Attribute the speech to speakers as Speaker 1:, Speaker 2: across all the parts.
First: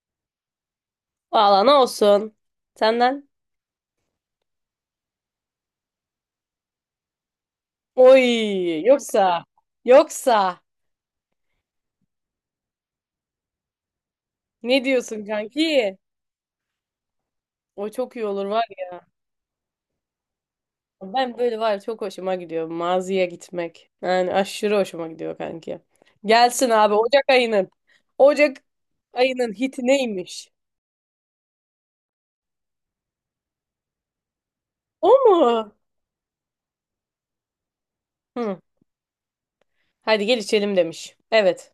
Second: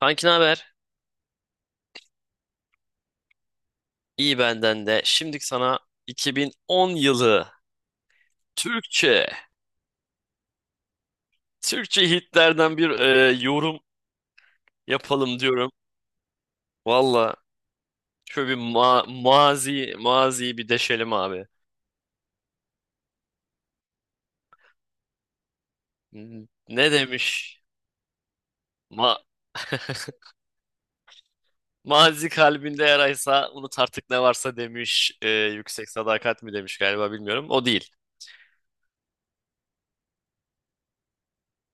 Speaker 1: Kanki ne haber?
Speaker 2: Valla ne olsun. Senden.
Speaker 1: İyi benden de. Şimdi sana 2010 yılı
Speaker 2: Oy yoksa
Speaker 1: Türkçe,
Speaker 2: yoksa
Speaker 1: Hitlerden bir yorum
Speaker 2: ne diyorsun
Speaker 1: yapalım diyorum.
Speaker 2: kanki?
Speaker 1: Valla
Speaker 2: O çok iyi olur
Speaker 1: şöyle bir
Speaker 2: var ya.
Speaker 1: maziyi bir deşelim
Speaker 2: Ben
Speaker 1: abi.
Speaker 2: böyle var ya, çok hoşuma gidiyor maziye gitmek. Yani aşırı hoşuma gidiyor kanki. Gelsin
Speaker 1: Ne
Speaker 2: abi Ocak
Speaker 1: demiş?
Speaker 2: ayının. Ocak
Speaker 1: Ma
Speaker 2: ayının hiti neymiş?
Speaker 1: mazi kalbinde yaraysa unut artık ne varsa
Speaker 2: O
Speaker 1: demiş.
Speaker 2: mu?
Speaker 1: Yüksek sadakat mi demiş galiba, bilmiyorum. O değil.
Speaker 2: Hı. Hadi gel içelim demiş. Evet.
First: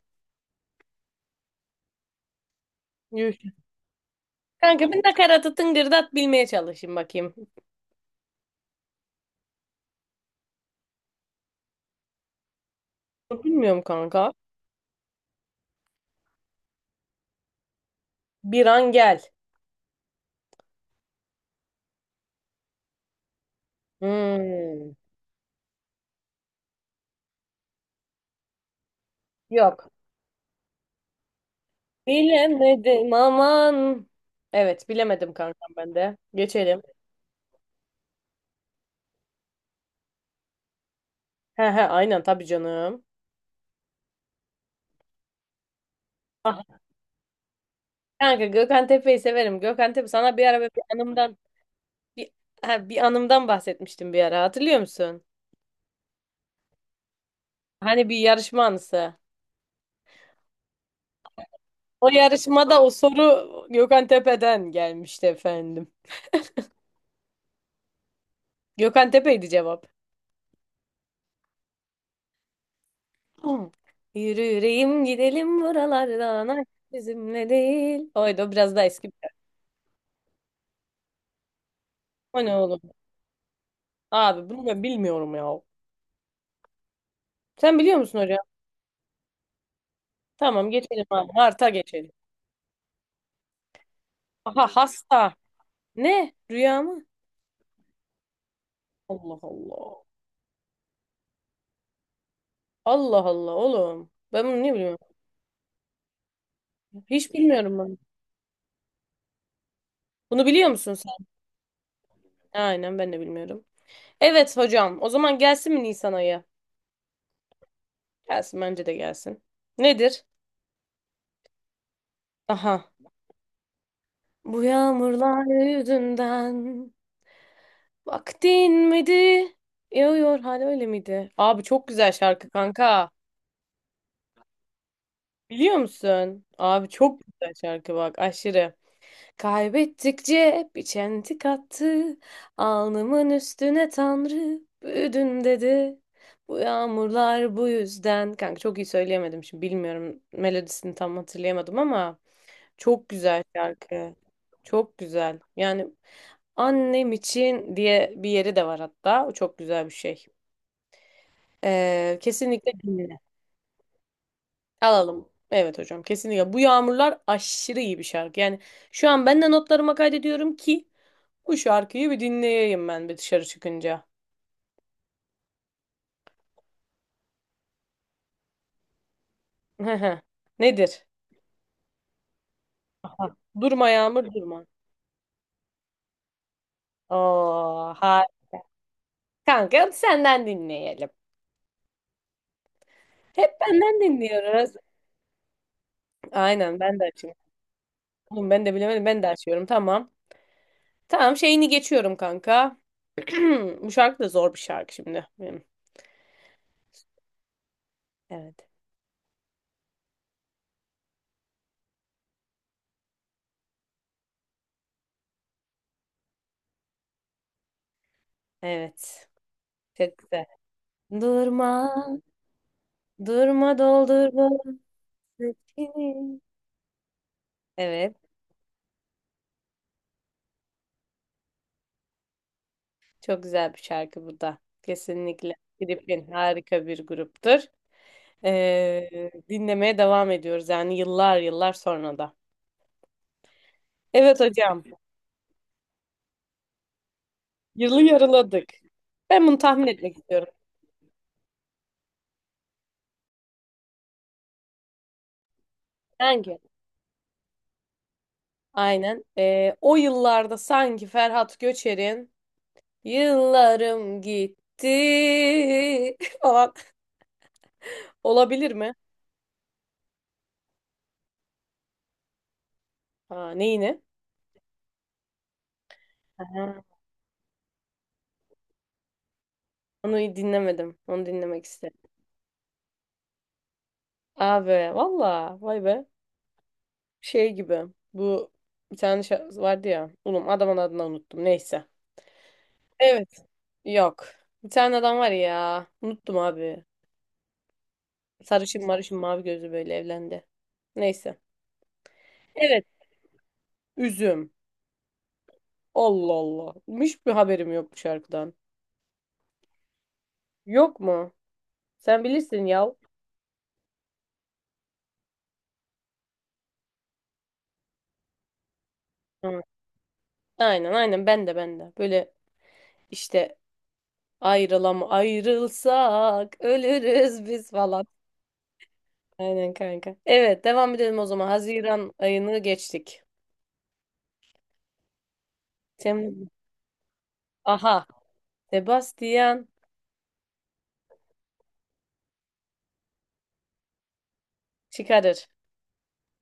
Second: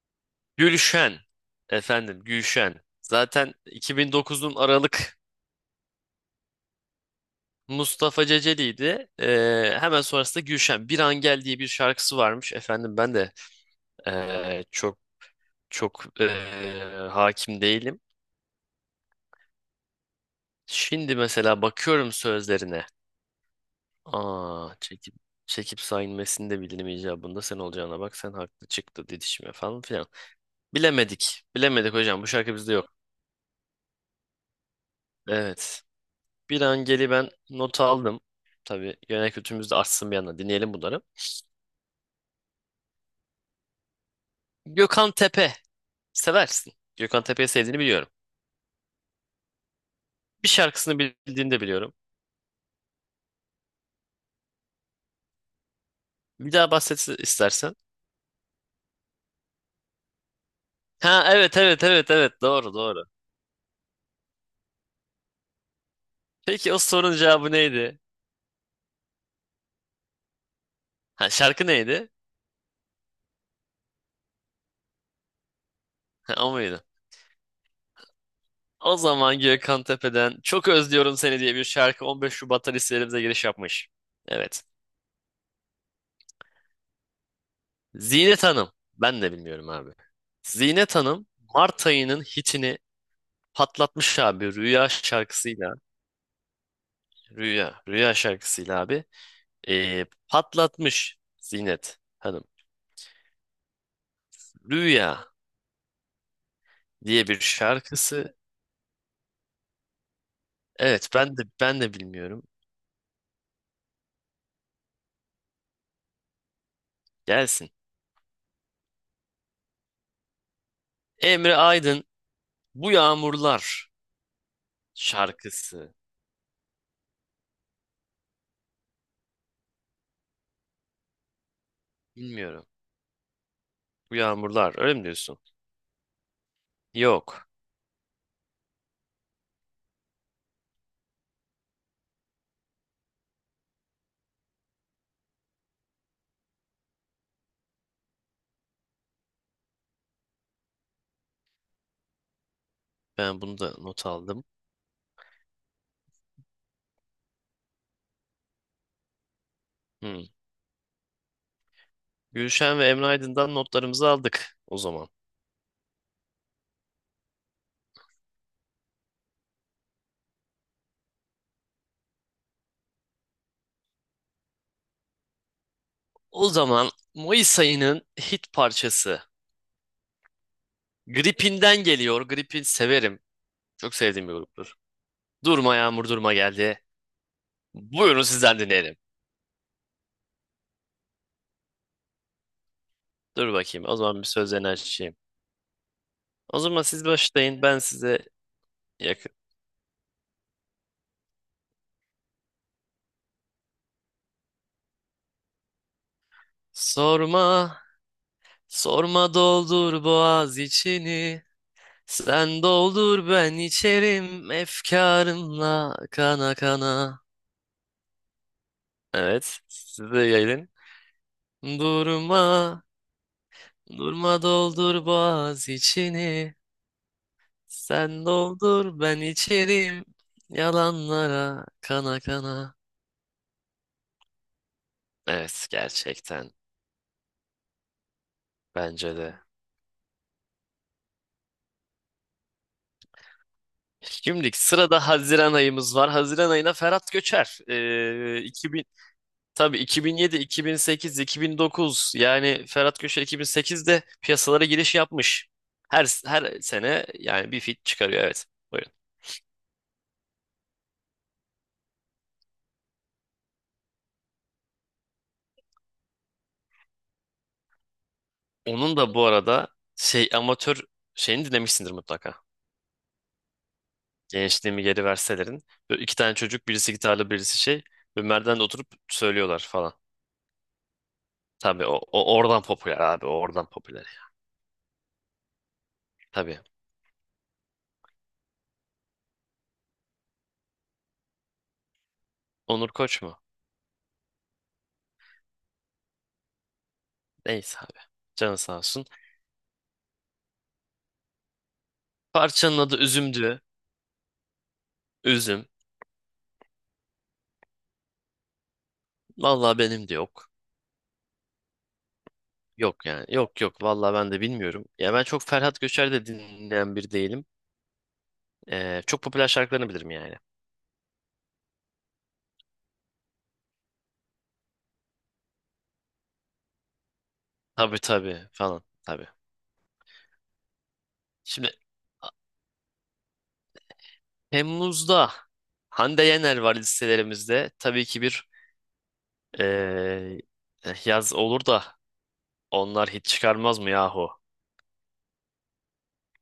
Speaker 1: Gülşen. Efendim Gülşen.
Speaker 2: Yürü.
Speaker 1: Zaten 2009'un
Speaker 2: Kanka bir
Speaker 1: Aralık
Speaker 2: nakaratı tıngırdat bilmeye çalışayım bakayım.
Speaker 1: Mustafa Ceceli'ydi. Hemen sonrasında Gülşen. Bir an gel diye bir şarkısı varmış. Efendim ben de
Speaker 2: Bilmiyorum kanka.
Speaker 1: çok çok ee, hakim değilim.
Speaker 2: Bir an gel.
Speaker 1: Şimdi mesela bakıyorum sözlerine.
Speaker 2: Hmm.
Speaker 1: Çekip çekip sayılmasını da bilirim icabında, sen olacağına bak, sen haklı çıktı, didişme falan
Speaker 2: Yok.
Speaker 1: filan. Bilemedik. Bilemedik hocam, bu şarkı bizde yok.
Speaker 2: Bilemedim aman. Evet bilemedim kankam
Speaker 1: Evet.
Speaker 2: ben de.
Speaker 1: Bir
Speaker 2: Geçelim.
Speaker 1: an geli ben not aldım. Tabii genel kültürümüz de artsın bir yandan. Dinleyelim bunları.
Speaker 2: He he aynen tabii canım.
Speaker 1: Gökhan Tepe. Seversin.
Speaker 2: Ah,
Speaker 1: Gökhan Tepe'yi sevdiğini biliyorum.
Speaker 2: kanka Gökhan Tepe'yi severim. Gökhan Tepe sana bir
Speaker 1: Bir
Speaker 2: ara böyle bir
Speaker 1: şarkısını
Speaker 2: anımdan
Speaker 1: bildiğini de biliyorum.
Speaker 2: bir, ha, bir anımdan bahsetmiştim bir ara hatırlıyor musun?
Speaker 1: Bir daha bahset istersen.
Speaker 2: Hani bir yarışma anısı.
Speaker 1: Ha evet evet
Speaker 2: O
Speaker 1: evet evet, doğru
Speaker 2: yarışmada o
Speaker 1: doğru.
Speaker 2: soru Gökhan Tepe'den gelmişti efendim.
Speaker 1: Peki o sorunun cevabı neydi?
Speaker 2: Gökhan Tepe'ydi cevap.
Speaker 1: Ha şarkı neydi?
Speaker 2: Hı. Yürü yüreğim gidelim
Speaker 1: Ha
Speaker 2: buralardan.
Speaker 1: o
Speaker 2: Ay,
Speaker 1: muydu?
Speaker 2: bizimle değil. Oydu, o biraz daha
Speaker 1: O
Speaker 2: eski bir
Speaker 1: zaman
Speaker 2: şarkı.
Speaker 1: Gökhan Tepe'den Çok Özlüyorum Seni diye bir şarkı 15
Speaker 2: O ne
Speaker 1: Şubat'ta
Speaker 2: oğlum?
Speaker 1: listelerimize giriş yapmış.
Speaker 2: Abi
Speaker 1: Evet.
Speaker 2: bunu ben bilmiyorum ya. Sen biliyor musun hocam?
Speaker 1: Zinet Hanım. Ben de bilmiyorum abi.
Speaker 2: Tamam
Speaker 1: Zinet
Speaker 2: geçelim
Speaker 1: Hanım
Speaker 2: abi. Mart'a
Speaker 1: Mart
Speaker 2: geçelim.
Speaker 1: ayının hitini patlatmış abi
Speaker 2: Aha
Speaker 1: Rüya
Speaker 2: hasta.
Speaker 1: şarkısıyla.
Speaker 2: Ne? Rüya mı?
Speaker 1: Rüya. Rüya şarkısıyla abi.
Speaker 2: Allah Allah.
Speaker 1: Patlatmış Zinet Hanım.
Speaker 2: Allah Allah oğlum. Ben bunu niye biliyorum?
Speaker 1: Rüya diye
Speaker 2: Hiç
Speaker 1: bir
Speaker 2: bilmiyorum ben.
Speaker 1: şarkısı.
Speaker 2: Bunu biliyor musun
Speaker 1: Evet,
Speaker 2: sen?
Speaker 1: ben de bilmiyorum.
Speaker 2: Aynen, ben de bilmiyorum. Evet hocam. O zaman gelsin mi Nisan ayı?
Speaker 1: Gelsin.
Speaker 2: Gelsin, bence de gelsin. Nedir?
Speaker 1: Emre Aydın
Speaker 2: Aha.
Speaker 1: Bu Yağmurlar
Speaker 2: Bu yağmurlar
Speaker 1: şarkısı.
Speaker 2: yüzünden vaktin miydi? Yağıyor hala öyle miydi? Abi çok güzel şarkı
Speaker 1: Bilmiyorum.
Speaker 2: kanka.
Speaker 1: Bu Yağmurlar öyle mi diyorsun?
Speaker 2: Biliyor musun? Abi çok
Speaker 1: Yok.
Speaker 2: güzel şarkı bak, aşırı. Kaybettikçe bir çentik attı. Alnımın üstüne Tanrı büyüdün dedi. Bu yağmurlar bu yüzden. Kanka çok iyi söyleyemedim şimdi, bilmiyorum, melodisini tam hatırlayamadım ama çok
Speaker 1: Ben
Speaker 2: güzel
Speaker 1: bunu da not
Speaker 2: şarkı.
Speaker 1: aldım.
Speaker 2: Çok güzel. Yani annem için diye bir yeri de var hatta. O çok güzel bir
Speaker 1: Hmm.
Speaker 2: şey. Kesinlikle
Speaker 1: Gülşen ve Emre
Speaker 2: dinle.
Speaker 1: Aydın'dan notlarımızı aldık o zaman.
Speaker 2: Alalım. Evet hocam kesinlikle. Bu yağmurlar aşırı iyi bir şarkı. Yani şu an ben de notlarıma kaydediyorum ki bu şarkıyı bir dinleyeyim ben bir dışarı çıkınca.
Speaker 1: O zaman Mayıs ayının hit parçası
Speaker 2: Nedir?
Speaker 1: Gripin'den geliyor. Gripin severim.
Speaker 2: Aha. Durma
Speaker 1: Çok sevdiğim bir
Speaker 2: yağmur durma.
Speaker 1: gruptur. Durma Yağmur Durma geldi.
Speaker 2: Oo,
Speaker 1: Buyurun
Speaker 2: ha.
Speaker 1: sizden dinleyelim.
Speaker 2: Kanka senden dinleyelim. Hep
Speaker 1: Dur bakayım. O
Speaker 2: benden
Speaker 1: zaman bir sözlerini
Speaker 2: dinliyoruz.
Speaker 1: açayım. O
Speaker 2: Aynen,
Speaker 1: zaman
Speaker 2: ben de
Speaker 1: siz
Speaker 2: açayım.
Speaker 1: başlayın. Ben size
Speaker 2: Oğlum ben de bilemedim, ben de
Speaker 1: yakın.
Speaker 2: açıyorum, tamam. Tamam şeyini geçiyorum kanka. Bu şarkı da zor bir şarkı şimdi benim.
Speaker 1: Sorma,
Speaker 2: Evet.
Speaker 1: sorma doldur boğaz içini. Sen doldur ben içerim efkarımla kana kana.
Speaker 2: Evet.
Speaker 1: Evet, siz
Speaker 2: Çok
Speaker 1: de
Speaker 2: güzel.
Speaker 1: yayılın.
Speaker 2: Durma,
Speaker 1: Durma,
Speaker 2: durma doldur
Speaker 1: durma
Speaker 2: bu
Speaker 1: doldur boğaz
Speaker 2: içini.
Speaker 1: içini.
Speaker 2: Evet.
Speaker 1: Sen doldur ben içerim yalanlara kana kana.
Speaker 2: Çok güzel bir şarkı bu da. Kesinlikle.
Speaker 1: Evet,
Speaker 2: Gripin
Speaker 1: gerçekten
Speaker 2: harika bir gruptur.
Speaker 1: bence de.
Speaker 2: Dinlemeye devam ediyoruz yani yıllar yıllar sonra da. Evet
Speaker 1: Şimdi
Speaker 2: hocam.
Speaker 1: sırada Haziran ayımız var. Haziran ayına Ferhat Göçer.
Speaker 2: Yılı yarıladık. Ben bunu
Speaker 1: Tabii
Speaker 2: tahmin etmek
Speaker 1: 2007,
Speaker 2: istiyorum.
Speaker 1: 2008, 2009 yani Ferhat Köşe 2008'de piyasalara giriş yapmış. Her
Speaker 2: Hangi?
Speaker 1: sene yani bir fit çıkarıyor, evet. Buyurun.
Speaker 2: Aynen. O yıllarda sanki Ferhat Göçer'in Yıllarım gitti falan olabilir mi?
Speaker 1: Onun da bu arada şey amatör şeyini dinlemişsindir mutlaka.
Speaker 2: Aa, neyini?
Speaker 1: Gençliğimi geri verselerin. Böyle iki tane çocuk,
Speaker 2: Aha,
Speaker 1: birisi gitarlı birisi şey. Böyle merdivende oturup söylüyorlar falan.
Speaker 2: onu dinlemedim. Onu dinlemek
Speaker 1: Tabii
Speaker 2: isterim.
Speaker 1: o oradan popüler abi, o oradan popüler.
Speaker 2: Abi valla vay be.
Speaker 1: Tabii.
Speaker 2: Şey gibi bu vardı ya. Oğlum adamın adını unuttum. Neyse.
Speaker 1: Onur Koç mu?
Speaker 2: Evet. Yok. Bir tane adam var ya. Unuttum abi.
Speaker 1: Neyse abi. Canı sağ
Speaker 2: Sarışın
Speaker 1: olsun.
Speaker 2: marışın mavi gözü böyle evlendi. Neyse.
Speaker 1: Parçanın
Speaker 2: Evet.
Speaker 1: adı Üzüm'dü.
Speaker 2: Üzüm.
Speaker 1: Üzüm.
Speaker 2: Allah Allah. Hiçbir haberim yok bu şarkıdan.
Speaker 1: Vallahi benim de yok.
Speaker 2: Yok mu? Sen bilirsin ya.
Speaker 1: Yok yani. Yok yok. Vallahi ben de bilmiyorum. Ya ben çok Ferhat Göçer de dinleyen bir değilim. Çok popüler
Speaker 2: Hı.
Speaker 1: şarkılarını bilirim yani.
Speaker 2: Aynen aynen ben de. Böyle işte ayrılam ayrılsak ölürüz biz
Speaker 1: Tabii
Speaker 2: falan.
Speaker 1: tabii falan. Tabii.
Speaker 2: Aynen kanka. Evet devam edelim o zaman.
Speaker 1: Şimdi
Speaker 2: Haziran ayını geçtik.
Speaker 1: Temmuz'da Hande
Speaker 2: Tem
Speaker 1: Yener var listelerimizde. Tabii
Speaker 2: Aha.
Speaker 1: ki bir
Speaker 2: Sebastian
Speaker 1: ee, yaz olur da onlar hiç çıkarmaz mı yahu?
Speaker 2: çıkarır.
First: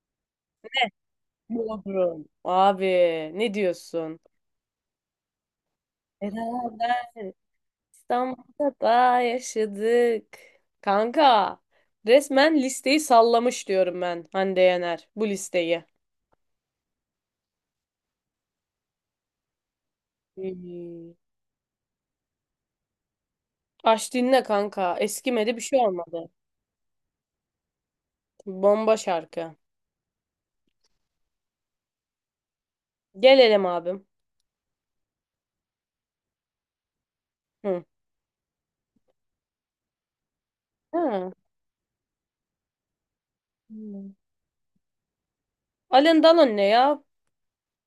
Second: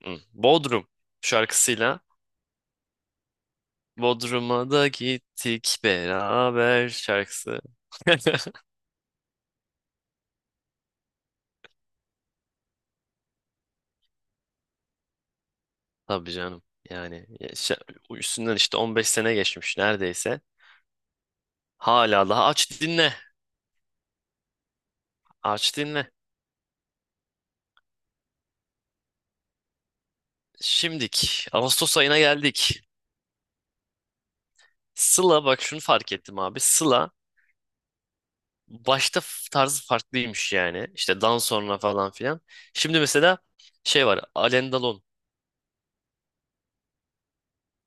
Speaker 1: Hı. Bodrum şarkısıyla,
Speaker 2: Bodrum. Abi ne diyorsun?
Speaker 1: Bodrum'a da gittik beraber
Speaker 2: Beraber
Speaker 1: şarkısı.
Speaker 2: İstanbul'da da yaşadık. Kanka resmen listeyi sallamış diyorum ben, Hande Yener bu listeyi.
Speaker 1: Tabii canım. Yani ya üstünden işte 15 sene geçmiş neredeyse.
Speaker 2: Hmm.
Speaker 1: Hala daha aç dinle.
Speaker 2: Aç dinle kanka. Eskimedi, bir
Speaker 1: Aç
Speaker 2: şey
Speaker 1: dinle.
Speaker 2: olmadı. Bomba şarkı.
Speaker 1: Şimdik. Ağustos ayına geldik.
Speaker 2: Gelelim abim.
Speaker 1: Sıla, bak şunu fark ettim abi. Sıla
Speaker 2: Hı.
Speaker 1: başta tarzı farklıymış yani. İşte
Speaker 2: Ha.
Speaker 1: dan sonra falan filan. Şimdi mesela şey
Speaker 2: Hmm.
Speaker 1: var. Alendalon.
Speaker 2: Alın dalın ne ya?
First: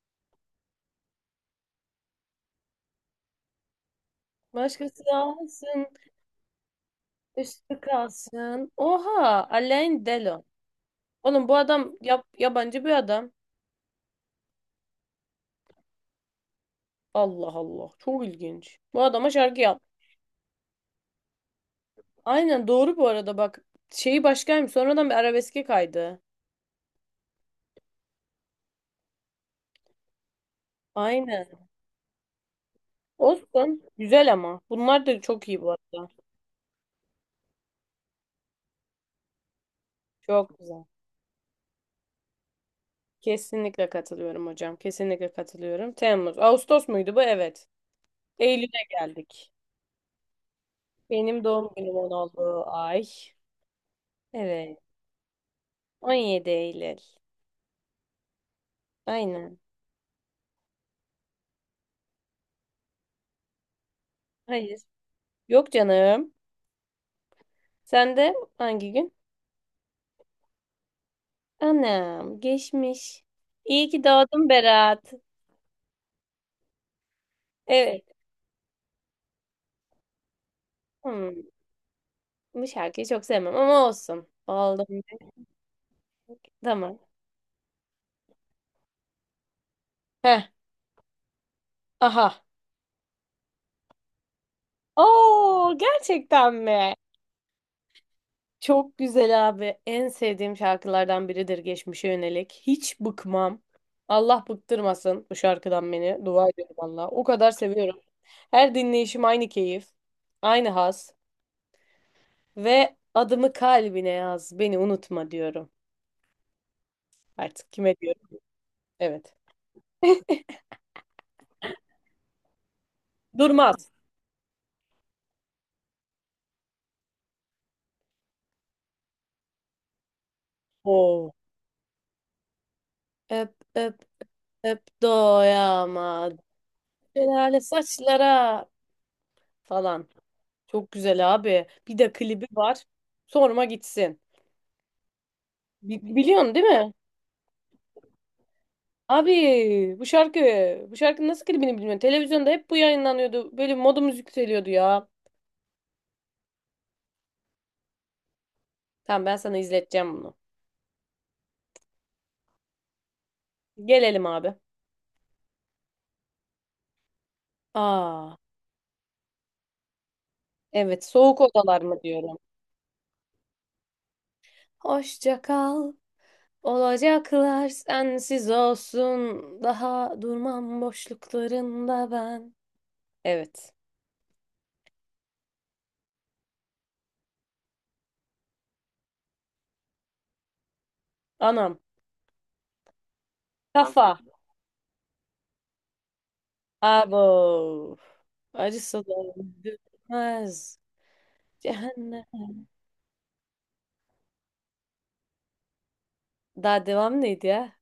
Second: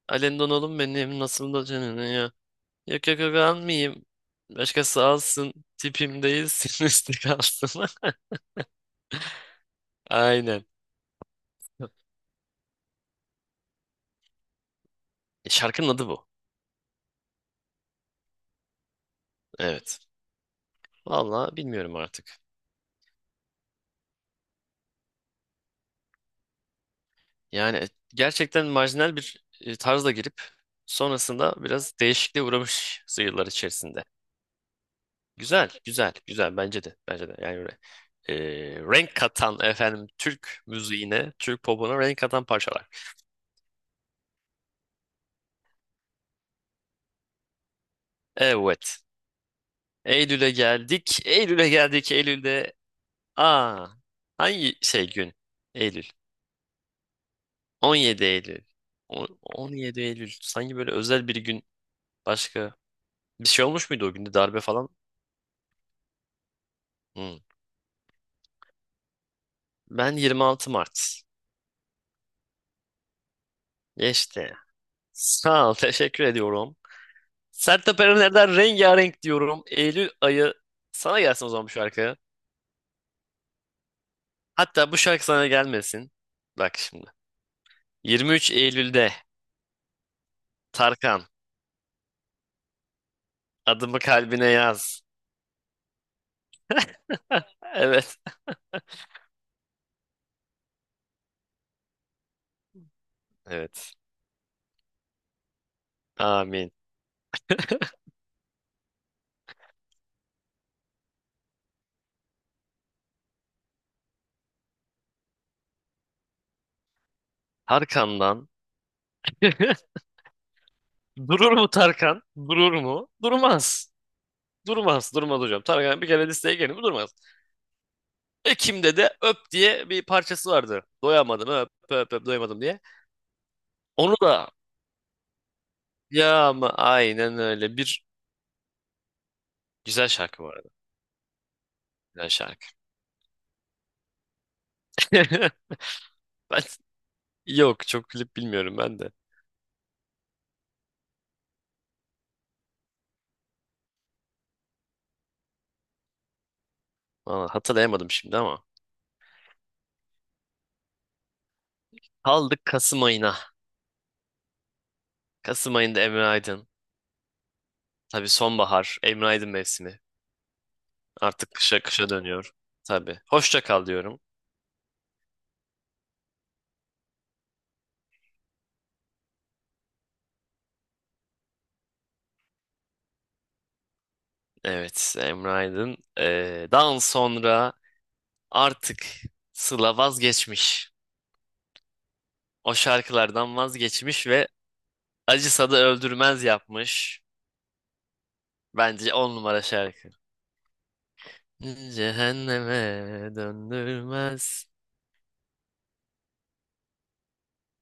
Speaker 1: Alendalon'um benim nasıl da canını ya. Yok yok yok, almayayım.
Speaker 2: Başkası
Speaker 1: Başkası alsın.
Speaker 2: alsın.
Speaker 1: Tipim değilsin. Üstü
Speaker 2: Üstü
Speaker 1: kalsın.
Speaker 2: kalsın. Oha, Alain Delon.
Speaker 1: Aynen.
Speaker 2: Oğlum bu adam yap, yabancı bir adam.
Speaker 1: E, şarkının adı bu.
Speaker 2: Allah Allah, çok ilginç. Bu adama şarkı yap.
Speaker 1: Evet. Vallahi bilmiyorum artık.
Speaker 2: Aynen doğru bu arada bak. Şeyi başkaymış. Sonradan bir arabeske kaydı.
Speaker 1: Yani gerçekten marjinal bir tarzla girip
Speaker 2: Aynen.
Speaker 1: sonrasında biraz değişikliğe uğramış yıllar
Speaker 2: Olsun.
Speaker 1: içerisinde.
Speaker 2: Güzel ama. Bunlar da çok iyi
Speaker 1: Güzel,
Speaker 2: bu arada.
Speaker 1: güzel, güzel, bence de. Bence de. Yani e, renk katan, efendim,
Speaker 2: Çok
Speaker 1: Türk
Speaker 2: güzel.
Speaker 1: müziğine, Türk popuna renk katan parçalar.
Speaker 2: Kesinlikle katılıyorum hocam. Kesinlikle katılıyorum. Temmuz. Ağustos muydu bu? Evet. Eylül'e
Speaker 1: Evet.
Speaker 2: geldik.
Speaker 1: Eylül'e geldik.
Speaker 2: Benim doğum
Speaker 1: Eylül'e
Speaker 2: günümün
Speaker 1: geldik.
Speaker 2: olduğu
Speaker 1: Eylül'de
Speaker 2: ay.
Speaker 1: aa hangi
Speaker 2: Evet.
Speaker 1: gün? Eylül.
Speaker 2: 17 Eylül.
Speaker 1: 17 Eylül.
Speaker 2: Aynen.
Speaker 1: 17 Eylül. Sanki böyle özel bir gün. Başka bir şey olmuş muydu o günde, darbe
Speaker 2: Hayır.
Speaker 1: falan?
Speaker 2: Yok canım.
Speaker 1: Hmm.
Speaker 2: Sen de hangi gün?
Speaker 1: Ben 26 Mart.
Speaker 2: Anam geçmiş. İyi ki doğdun
Speaker 1: Geçti.
Speaker 2: Berat.
Speaker 1: Sağ ol, teşekkür ediyorum. Sertab
Speaker 2: Evet.
Speaker 1: Erener'den rengarenk diyorum. Eylül ayı sana
Speaker 2: Hmm,
Speaker 1: gelsin o zaman bu şarkı.
Speaker 2: bu şarkıyı çok sevmem ama olsun. Oldum.
Speaker 1: Hatta bu şarkı sana gelmesin. Bak
Speaker 2: Tamam.
Speaker 1: şimdi. 23 Eylül'de
Speaker 2: Heh.
Speaker 1: Tarkan
Speaker 2: Aha.
Speaker 1: adımı kalbine yaz.
Speaker 2: Oo gerçekten mi?
Speaker 1: Evet.
Speaker 2: Çok güzel abi. En sevdiğim şarkılardan biridir geçmişe yönelik. Hiç bıkmam.
Speaker 1: Evet.
Speaker 2: Allah bıktırmasın bu şarkıdan beni. Dua
Speaker 1: Amin.
Speaker 2: ediyorum Allah. O kadar seviyorum. Her dinleyişim aynı keyif. Aynı haz. Ve adımı kalbine yaz, beni unutma diyorum. Artık kime diyorum?
Speaker 1: Tarkan'dan
Speaker 2: Evet.
Speaker 1: durur mu Tarkan? Durur mu?
Speaker 2: Durmaz.
Speaker 1: Durmaz. Durmaz. Durmaz hocam. Tarkan bir kere listeye gelin mi durmaz. Ekim'de de Öp diye bir parçası vardı.
Speaker 2: Oo.
Speaker 1: Doyamadım öp öp öp doyamadım diye.
Speaker 2: Öp öp
Speaker 1: Onu da...
Speaker 2: öp doyamadım.
Speaker 1: Ya ama aynen
Speaker 2: Şelale
Speaker 1: öyle. Bir
Speaker 2: saçlara
Speaker 1: güzel
Speaker 2: falan.
Speaker 1: şarkı bu arada.
Speaker 2: Çok güzel abi. Bir de
Speaker 1: Güzel
Speaker 2: klibi
Speaker 1: şarkı.
Speaker 2: var. Sorma gitsin. Bi- biliyorsun
Speaker 1: Ben
Speaker 2: değil mi?
Speaker 1: yok, çok klip bilmiyorum ben de.
Speaker 2: Abi bu şarkı, bu şarkının nasıl klibini bilmiyorum. Televizyonda hep bu yayınlanıyordu. Böyle modumuz yükseliyordu ya.
Speaker 1: Vallahi hatırlayamadım şimdi ama.
Speaker 2: Tamam ben sana izleteceğim bunu.
Speaker 1: Kaldık Kasım ayına.
Speaker 2: Gelelim abi.
Speaker 1: Kasım ayında Emre Aydın. Tabii
Speaker 2: Aa,
Speaker 1: sonbahar, Emre Aydın mevsimi.
Speaker 2: evet soğuk
Speaker 1: Artık kışa
Speaker 2: odalar mı
Speaker 1: kışa
Speaker 2: diyorum.
Speaker 1: dönüyor. Tabii. Hoşça kal diyorum.
Speaker 2: Hoşça kal. Olacaklar sensiz olsun. Daha durmam boşluklarında ben. Evet.
Speaker 1: Evet, Emre Aydın. Daha sonra artık Sıla vazgeçmiş.
Speaker 2: Anam.
Speaker 1: O şarkılardan
Speaker 2: Kafa.
Speaker 1: vazgeçmiş ve acısa da öldürmez yapmış.
Speaker 2: Abo. Acısı da
Speaker 1: Bence on numara şarkı.
Speaker 2: öldürmez. Cehennem.
Speaker 1: Cehenneme döndürmez,
Speaker 2: Daha devam neydi ya?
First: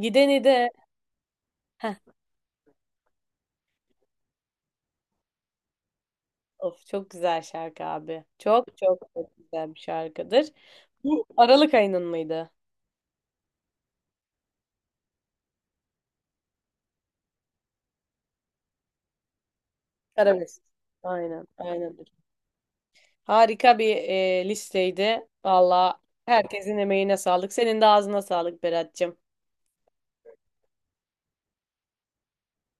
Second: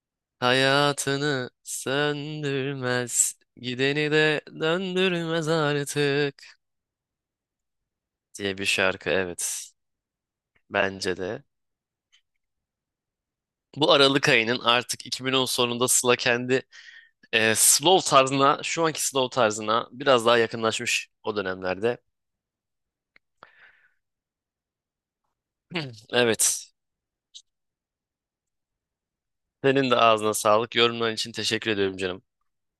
Speaker 2: Gideni de.
Speaker 1: hayatını
Speaker 2: Heh.
Speaker 1: söndürmez, gideni de döndürmez artık
Speaker 2: Of çok güzel şarkı abi.
Speaker 1: diye bir
Speaker 2: Çok çok
Speaker 1: şarkı,
Speaker 2: çok
Speaker 1: evet,
Speaker 2: güzel bir şarkıdır.
Speaker 1: bence
Speaker 2: Bu
Speaker 1: de.
Speaker 2: Aralık ayının mıydı?
Speaker 1: Bu Aralık ayının artık 2010 sonunda Sıla kendi slow tarzına, şu anki slow tarzına biraz daha
Speaker 2: Arabesk.
Speaker 1: yakınlaşmış o
Speaker 2: Aynen. Aynen.
Speaker 1: dönemlerde.
Speaker 2: Harika bir listeydi. Valla
Speaker 1: Evet,
Speaker 2: herkesin emeğine sağlık. Senin de ağzına sağlık Berat'cığım.
Speaker 1: senin de ağzına sağlık. Yorumların için teşekkür ediyorum canım.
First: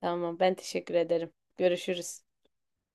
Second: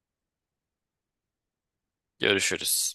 Speaker 2: Tamam ben teşekkür ederim. Görüşürüz.
Speaker 1: Görüşürüz.